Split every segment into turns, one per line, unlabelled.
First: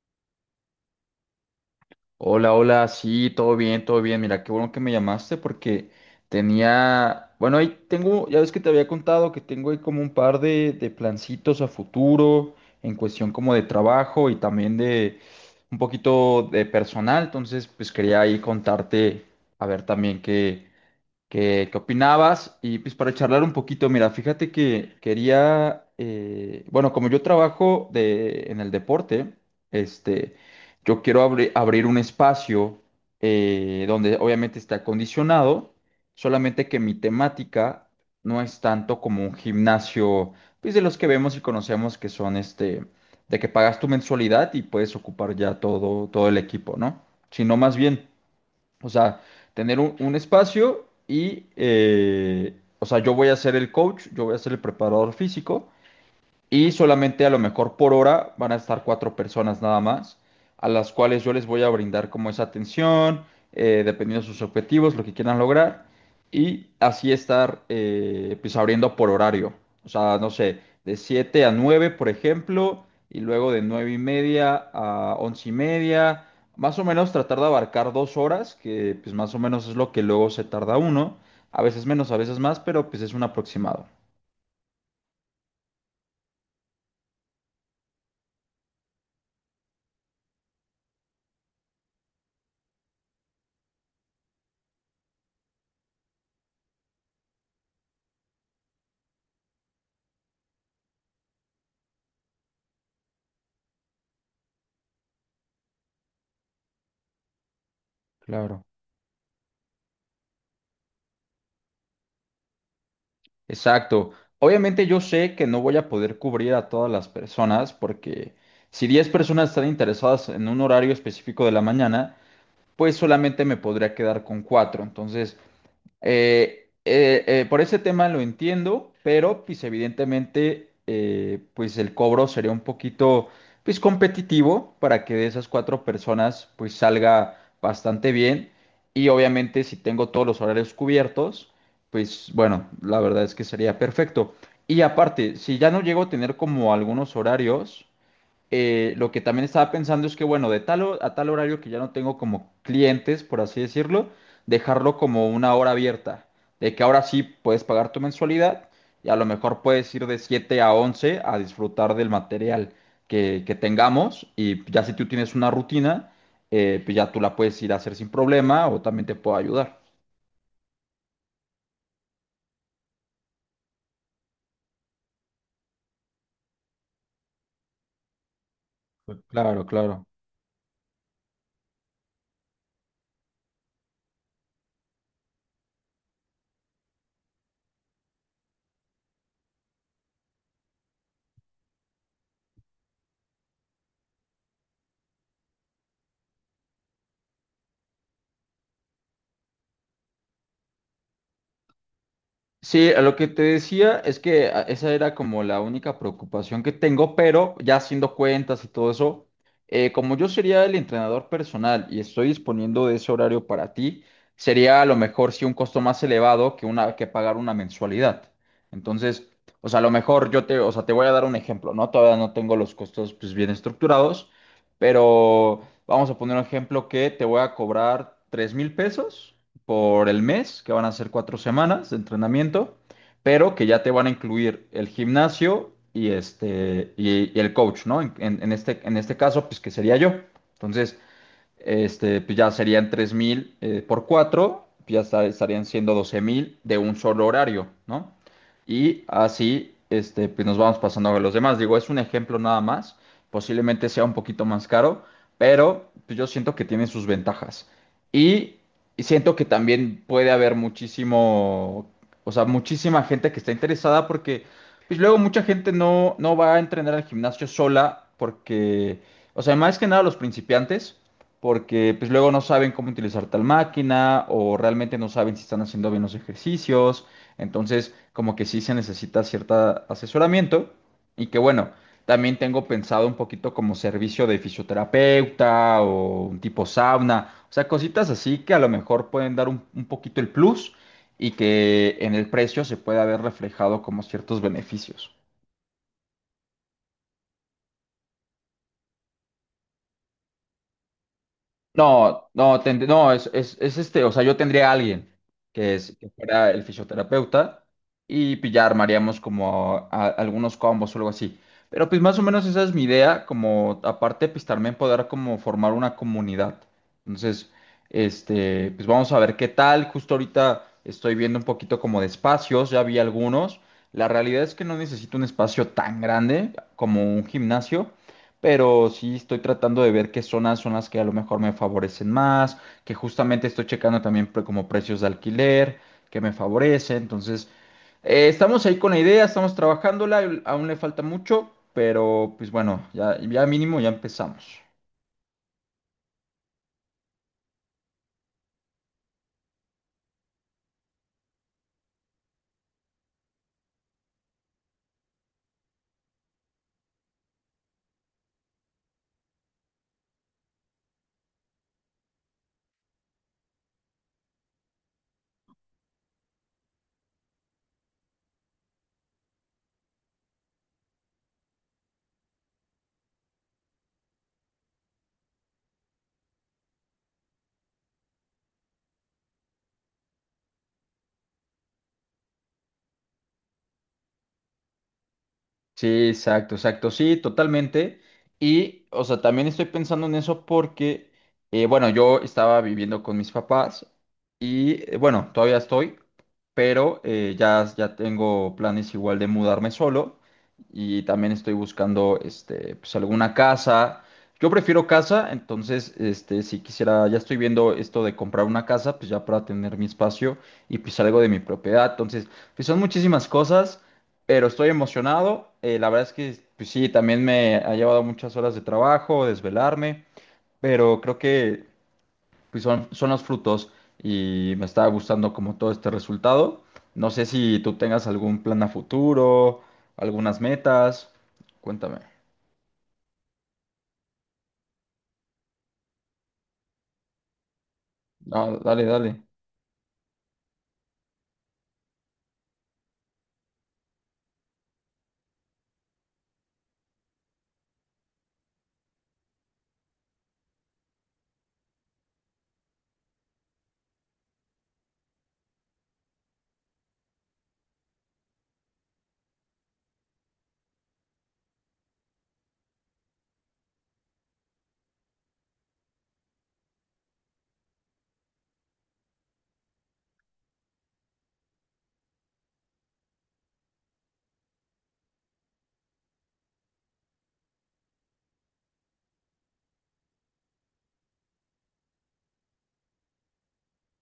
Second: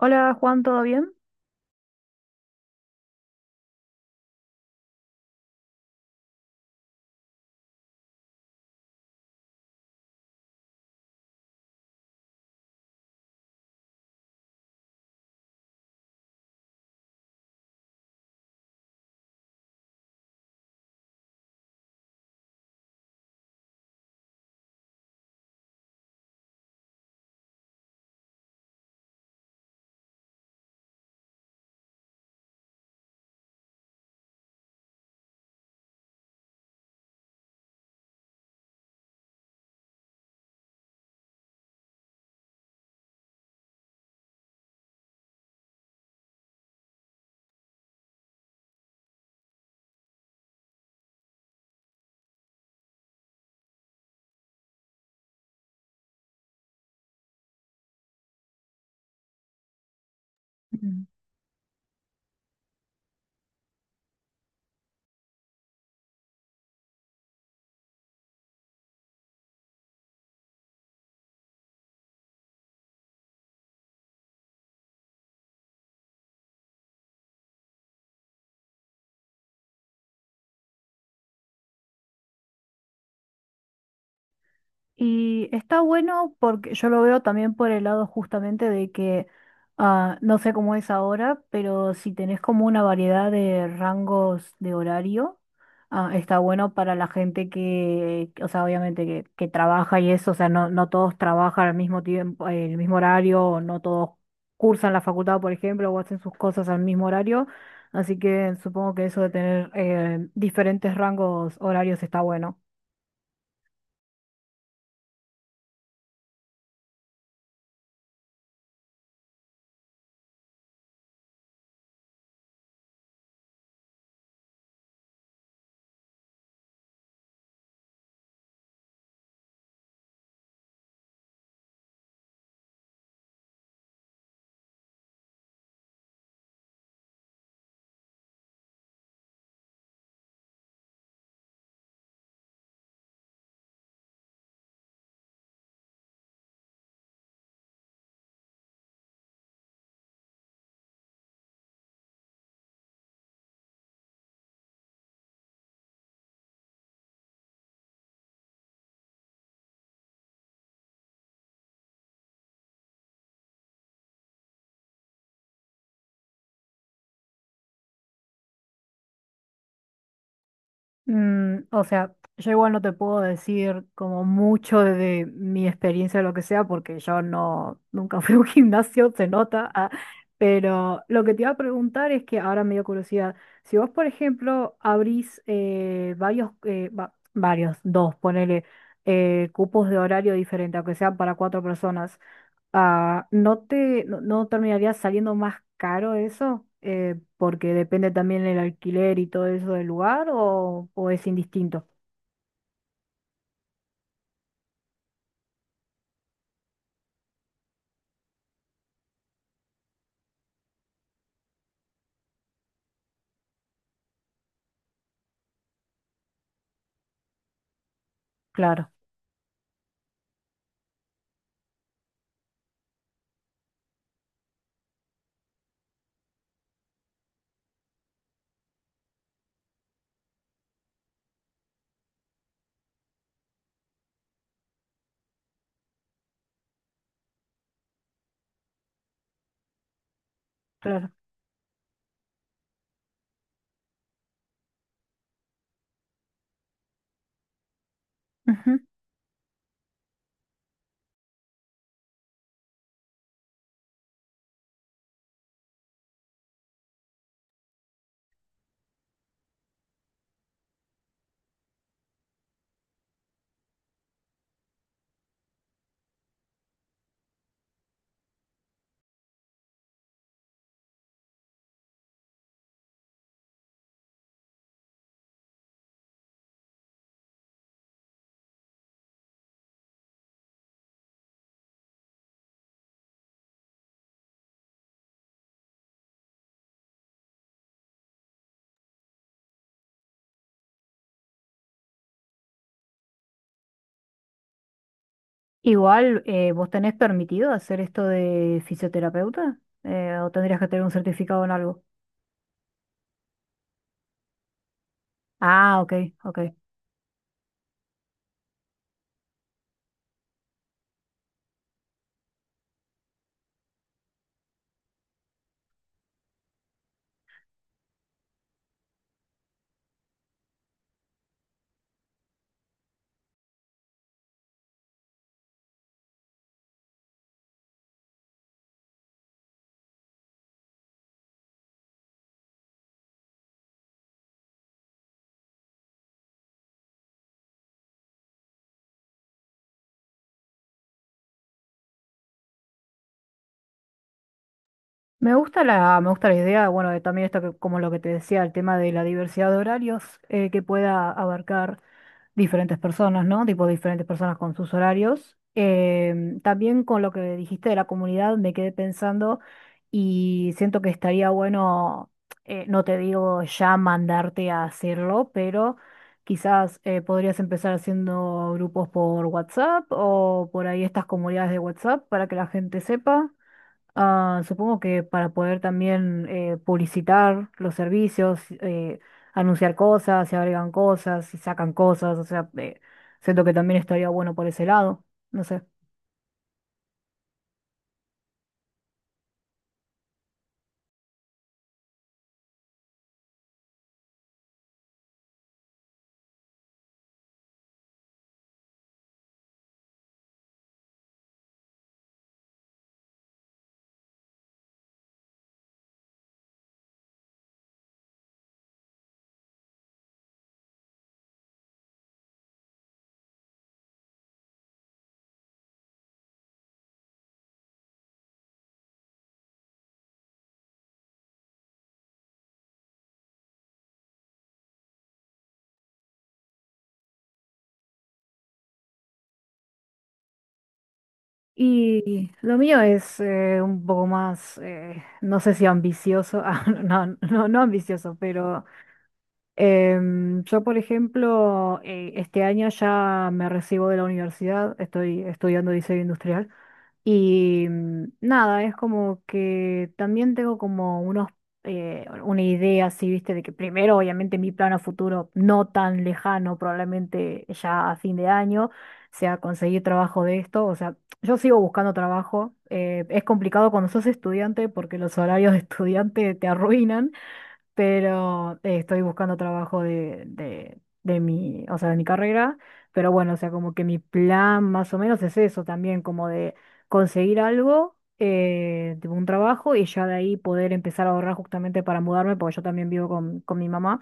Hola Juan, ¿todo bien?
Hola, hola, sí, todo bien, todo bien. Mira, qué bueno que me llamaste porque tenía, bueno, ahí tengo, ya ves que te había contado que tengo ahí como un par de plancitos a futuro en cuestión como de trabajo y también de un poquito de personal. Entonces, pues quería ahí contarte, a ver también qué opinabas. Y pues para charlar un poquito, mira, fíjate que quería, bueno, como yo trabajo en el deporte, este, yo quiero abrir un espacio, donde obviamente esté acondicionado, solamente que mi temática no es tanto como un gimnasio, pues de los que vemos y conocemos que son este, de que pagas tu mensualidad y puedes ocupar ya todo el equipo, ¿no? Sino más bien. O sea, tener un espacio y, o sea, yo voy a ser el coach, yo voy a ser el preparador físico y solamente a lo mejor por hora van a estar cuatro personas nada más, a las
Mm.
cuales yo les voy a brindar como esa atención, dependiendo de sus objetivos, lo que quieran lograr, y así estar pues abriendo por horario. O sea, no sé, de 7 a 9 por ejemplo, y luego de 9 y media a 11 y media, más o menos tratar de abarcar 2 horas, que pues más o menos es lo que luego se tarda uno, a veces menos, a veces más, pero pues es un aproximado.
Y está bueno porque yo lo veo también por el lado justamente de que no sé cómo es ahora, pero si tenés como una variedad de rangos de horario, está bueno para la gente que, o sea, obviamente que trabaja y eso, o sea, no, no todos trabajan al mismo tiempo, el mismo horario, o no todos cursan la facultad, por ejemplo, o hacen sus cosas al mismo horario, así que
Claro.
supongo que eso de tener diferentes rangos horarios está bueno.
Exacto. Obviamente yo sé que no voy a poder cubrir a todas las personas porque si 10 personas están interesadas en un horario específico de la mañana, pues solamente me podría quedar con 4. Entonces, por ese tema lo entiendo, pero pues evidentemente, pues el cobro sería un poquito pues competitivo para que de esas cuatro personas pues salga bastante bien, y obviamente si tengo todos los horarios cubiertos, pues bueno, la verdad es que sería perfecto. Y aparte, si ya no llego a tener como algunos horarios, lo que también estaba pensando es que, bueno, de tal a tal horario que ya no tengo como clientes, por así decirlo, dejarlo como una hora abierta, de que ahora sí puedes pagar tu mensualidad y a lo mejor puedes ir de 7 a 11 a disfrutar del material que tengamos, y ya si tú tienes una rutina, pues ya tú la puedes ir a hacer sin problema, o también te puedo ayudar.
Mm, o sea, yo igual no te puedo decir como mucho de mi experiencia o lo que sea, porque yo no, nunca fui a un gimnasio, se
Claro,
nota, ah,
claro.
pero lo que te iba a preguntar es que ahora me dio curiosidad, si vos, por ejemplo, abrís varios, varios, dos, ponele, cupos de horario diferente, aunque sea para cuatro personas. Ah, ¿no te, no, no terminaría saliendo más caro eso? Porque depende también el alquiler y todo eso del lugar o es indistinto.
Sí, a lo que te decía es que esa era como la única preocupación que tengo, pero ya haciendo cuentas y todo eso, como yo sería el entrenador personal y estoy disponiendo de ese horario para ti, sería a lo mejor sí un costo más elevado que una que pagar una mensualidad.
Claro,
Entonces, o sea, a lo mejor yo te, o sea, te voy a dar un ejemplo, ¿no? Todavía no tengo los costos pues bien estructurados, pero vamos a poner un ejemplo que te voy a cobrar 3.000 pesos por el mes, que van a ser 4 semanas de entrenamiento, pero que ya te van a incluir el gimnasio y este y el coach, ¿no? En este caso, pues que sería yo. Entonces,
claro.
este, pues ya serían 3.000, por 4 pues ya estarían siendo 12.000 de un solo horario, ¿no?
Ujú.
Y así, este, pues nos vamos pasando a los demás. Digo, es un ejemplo nada más, posiblemente sea un poquito más caro, pero pues yo siento que tiene sus ventajas. Y y siento que también puede haber muchísimo, o sea, muchísima gente que está interesada porque pues luego mucha gente no va a entrenar al gimnasio sola porque, o sea, más que nada los principiantes, porque pues luego no saben cómo utilizar tal máquina o realmente no saben si están haciendo bien los ejercicios. Entonces, como que sí se necesita cierto asesoramiento. Y que bueno, también tengo pensado un poquito como servicio de fisioterapeuta o un tipo sauna, o sea, cositas así que a lo mejor pueden dar un poquito el plus, y que en el precio se pueda ver reflejado como ciertos beneficios.
Igual, ¿vos tenés permitido hacer esto de fisioterapeuta? ¿O tendrías que tener un certificado en algo?
No, no, no, es este, o sea, yo tendría a alguien
Ah, ok,
que
ok.
fuera el fisioterapeuta, y pillar, ya armaríamos como algunos combos o algo así. Pero pues más o menos esa es mi idea, como aparte pues también poder como formar una comunidad. Entonces, este, pues vamos a ver qué tal. Justo ahorita estoy viendo un poquito como de espacios, ya vi algunos. La realidad es que no necesito un espacio tan grande como un gimnasio, pero sí estoy tratando de ver qué zonas son las que a lo mejor me favorecen más, que justamente estoy checando también como precios de alquiler que me favorecen. Entonces, estamos ahí con la idea, estamos trabajándola, aún le falta mucho, pero pues bueno, ya mínimo ya empezamos.
Me gusta me gusta la idea, bueno, de también esto que, como lo que te decía, el tema de la diversidad de horarios, que pueda abarcar diferentes personas, ¿no? Tipo diferentes personas con sus horarios. También con lo que dijiste de la comunidad me quedé pensando y siento que estaría bueno, no te digo ya mandarte a hacerlo, pero quizás podrías empezar haciendo grupos por WhatsApp o por ahí estas comunidades de WhatsApp para que la gente sepa. Ah, supongo que para poder también publicitar los servicios, anunciar cosas, se agregan cosas, se sacan cosas, o sea, siento que también estaría bueno por ese lado, no sé.
Sí, exacto, exacto, sí, totalmente. Y, o sea, también estoy pensando en eso porque, bueno, yo estaba viviendo con mis papás y, bueno, todavía estoy, pero ya tengo planes igual de mudarme solo, y también estoy buscando, este, pues alguna casa. Yo prefiero casa, entonces, este, si quisiera, ya estoy viendo esto de comprar una casa, pues ya para tener mi espacio y pues algo de mi propiedad. Entonces, pues son muchísimas cosas, pero estoy emocionado. La verdad es que pues sí, también me ha llevado muchas horas de trabajo, desvelarme, pero creo que pues son los frutos y me está gustando como todo este resultado. No sé si tú tengas algún plan a futuro, algunas metas. Cuéntame.
Y lo mío es un poco más, no sé si ambicioso, ah, no, no, no ambicioso,
No,
pero
dale, dale.
yo, por ejemplo, este año ya me recibo de la universidad, estoy estudiando diseño industrial. Y mm, nada, es como que también tengo como unos, una idea así, viste, de que primero, obviamente, mi plan a futuro no tan lejano, probablemente ya a fin de año, sea conseguir trabajo de esto. O sea, yo sigo buscando trabajo. Eh, es complicado cuando sos estudiante porque los horarios de estudiante te arruinan, pero estoy buscando trabajo de mi, o sea, de mi carrera, pero bueno, o sea, como que mi plan más o menos es eso también, como de conseguir algo, tipo un trabajo y ya de ahí poder empezar a ahorrar justamente para mudarme, porque yo también vivo con mi mamá,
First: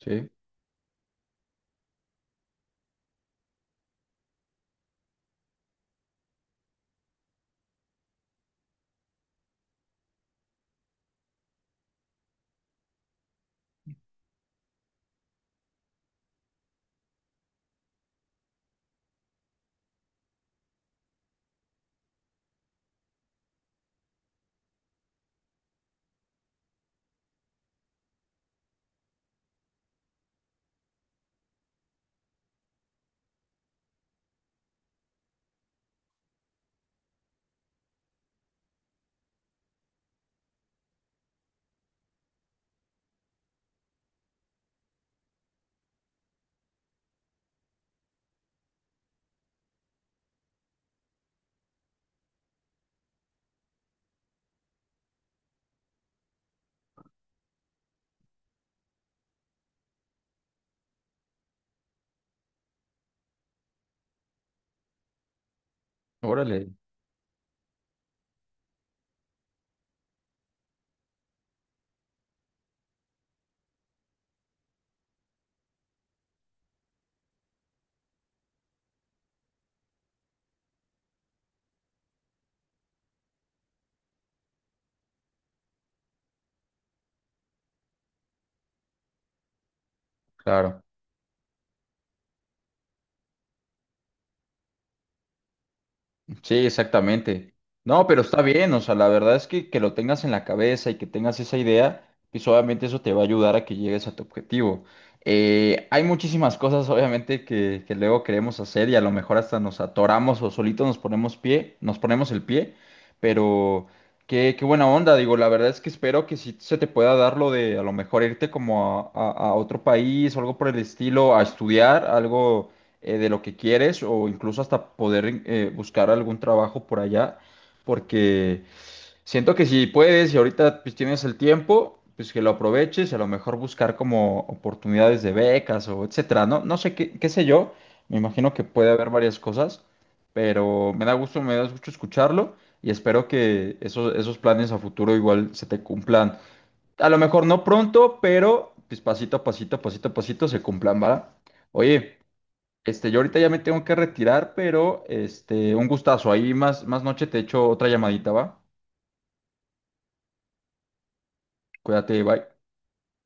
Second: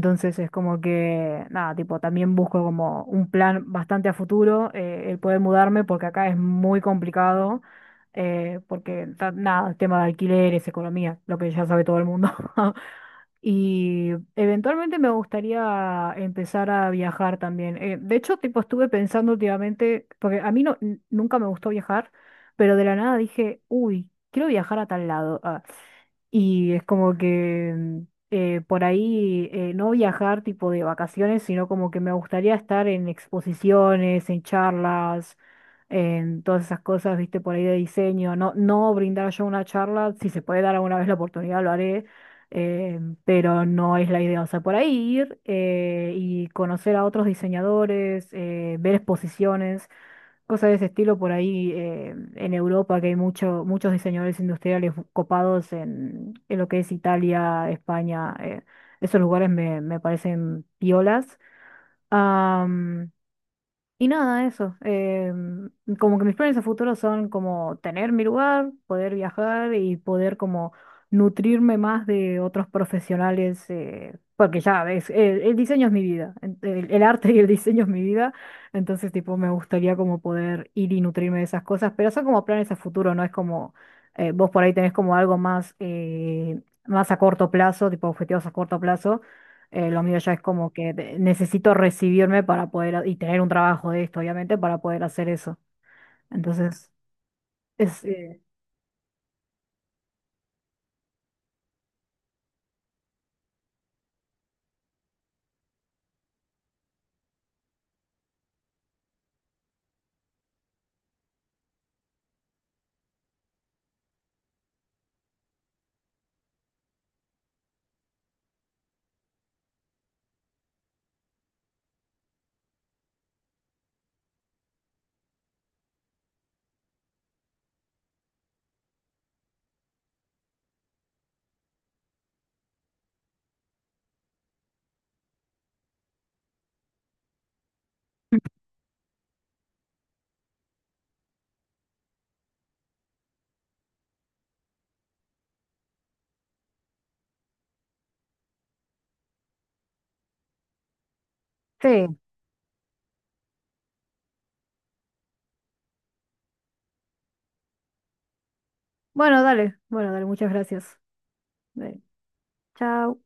Sí,
es como que, nada, tipo, también busco como un plan bastante a futuro, el poder mudarme, porque acá es muy complicado. Porque nada, el tema de alquileres, economía, lo que ya sabe todo el mundo. Y eventualmente me gustaría empezar a viajar también. De hecho, tipo, estuve pensando últimamente, porque a mí no, nunca me gustó viajar, pero de la nada dije, uy, quiero viajar a tal lado. Ah, y es como que mm, por ahí no viajar tipo de vacaciones, sino como que me gustaría estar en exposiciones, en charlas, en todas esas cosas, viste, por ahí de diseño. No, no brindar yo una charla, si se puede dar alguna vez la oportunidad, lo haré, eh, pero no es la idea. O sea, por ahí ir y conocer a otros diseñadores, ver exposiciones, cosas de ese estilo por ahí en Europa, que hay mucho, muchos diseñadores industriales copados en lo que es Italia, España, esos lugares me parecen piolas. Y nada, eso. Como que mis planes a
órale,
futuro son como tener mi lugar, poder viajar y poder como nutrirme más de otros profesionales, porque ya ves, el diseño es mi vida, el arte y el diseño es mi vida, entonces tipo me gustaría como poder ir y nutrirme de esas cosas, pero son como planes a futuro, no es como vos por ahí tenés como algo más, más a corto plazo, tipo objetivos a corto plazo. Lo mío ya es como
claro.
que necesito recibirme para poder y tener un trabajo de esto, obviamente, para poder hacer eso.
Sí,
Entonces,
exactamente.
es,
No, pero está bien, o sea, la verdad es que, lo tengas en la cabeza y que tengas esa idea, pues obviamente eso te va a ayudar a que llegues a tu objetivo. Hay muchísimas cosas, obviamente, que luego queremos hacer y a lo mejor hasta nos atoramos o solitos nos ponemos el pie, pero qué buena onda, digo, la verdad es que espero que sí se te pueda dar lo de a lo mejor irte como a otro país o algo por el estilo, a estudiar algo, de lo que quieres, o incluso hasta poder, buscar algún trabajo por allá, porque siento que si puedes y ahorita pues tienes el tiempo, pues que lo aproveches, y a lo mejor buscar como oportunidades de becas o etcétera, ¿no? No sé qué, qué sé yo, me imagino que puede haber varias cosas, pero me da gusto escucharlo. Y espero que esos planes a futuro igual se te cumplan. A lo mejor no pronto, pero pues pasito a pasito se cumplan, ¿va?
sí.
Oye, este, yo ahorita ya me tengo que retirar, pero este, un gustazo. Ahí más noche te echo otra llamadita, ¿va?
Bueno, dale. Bueno, dale, muchas gracias. Dale.
Cuídate, bye.
Chao.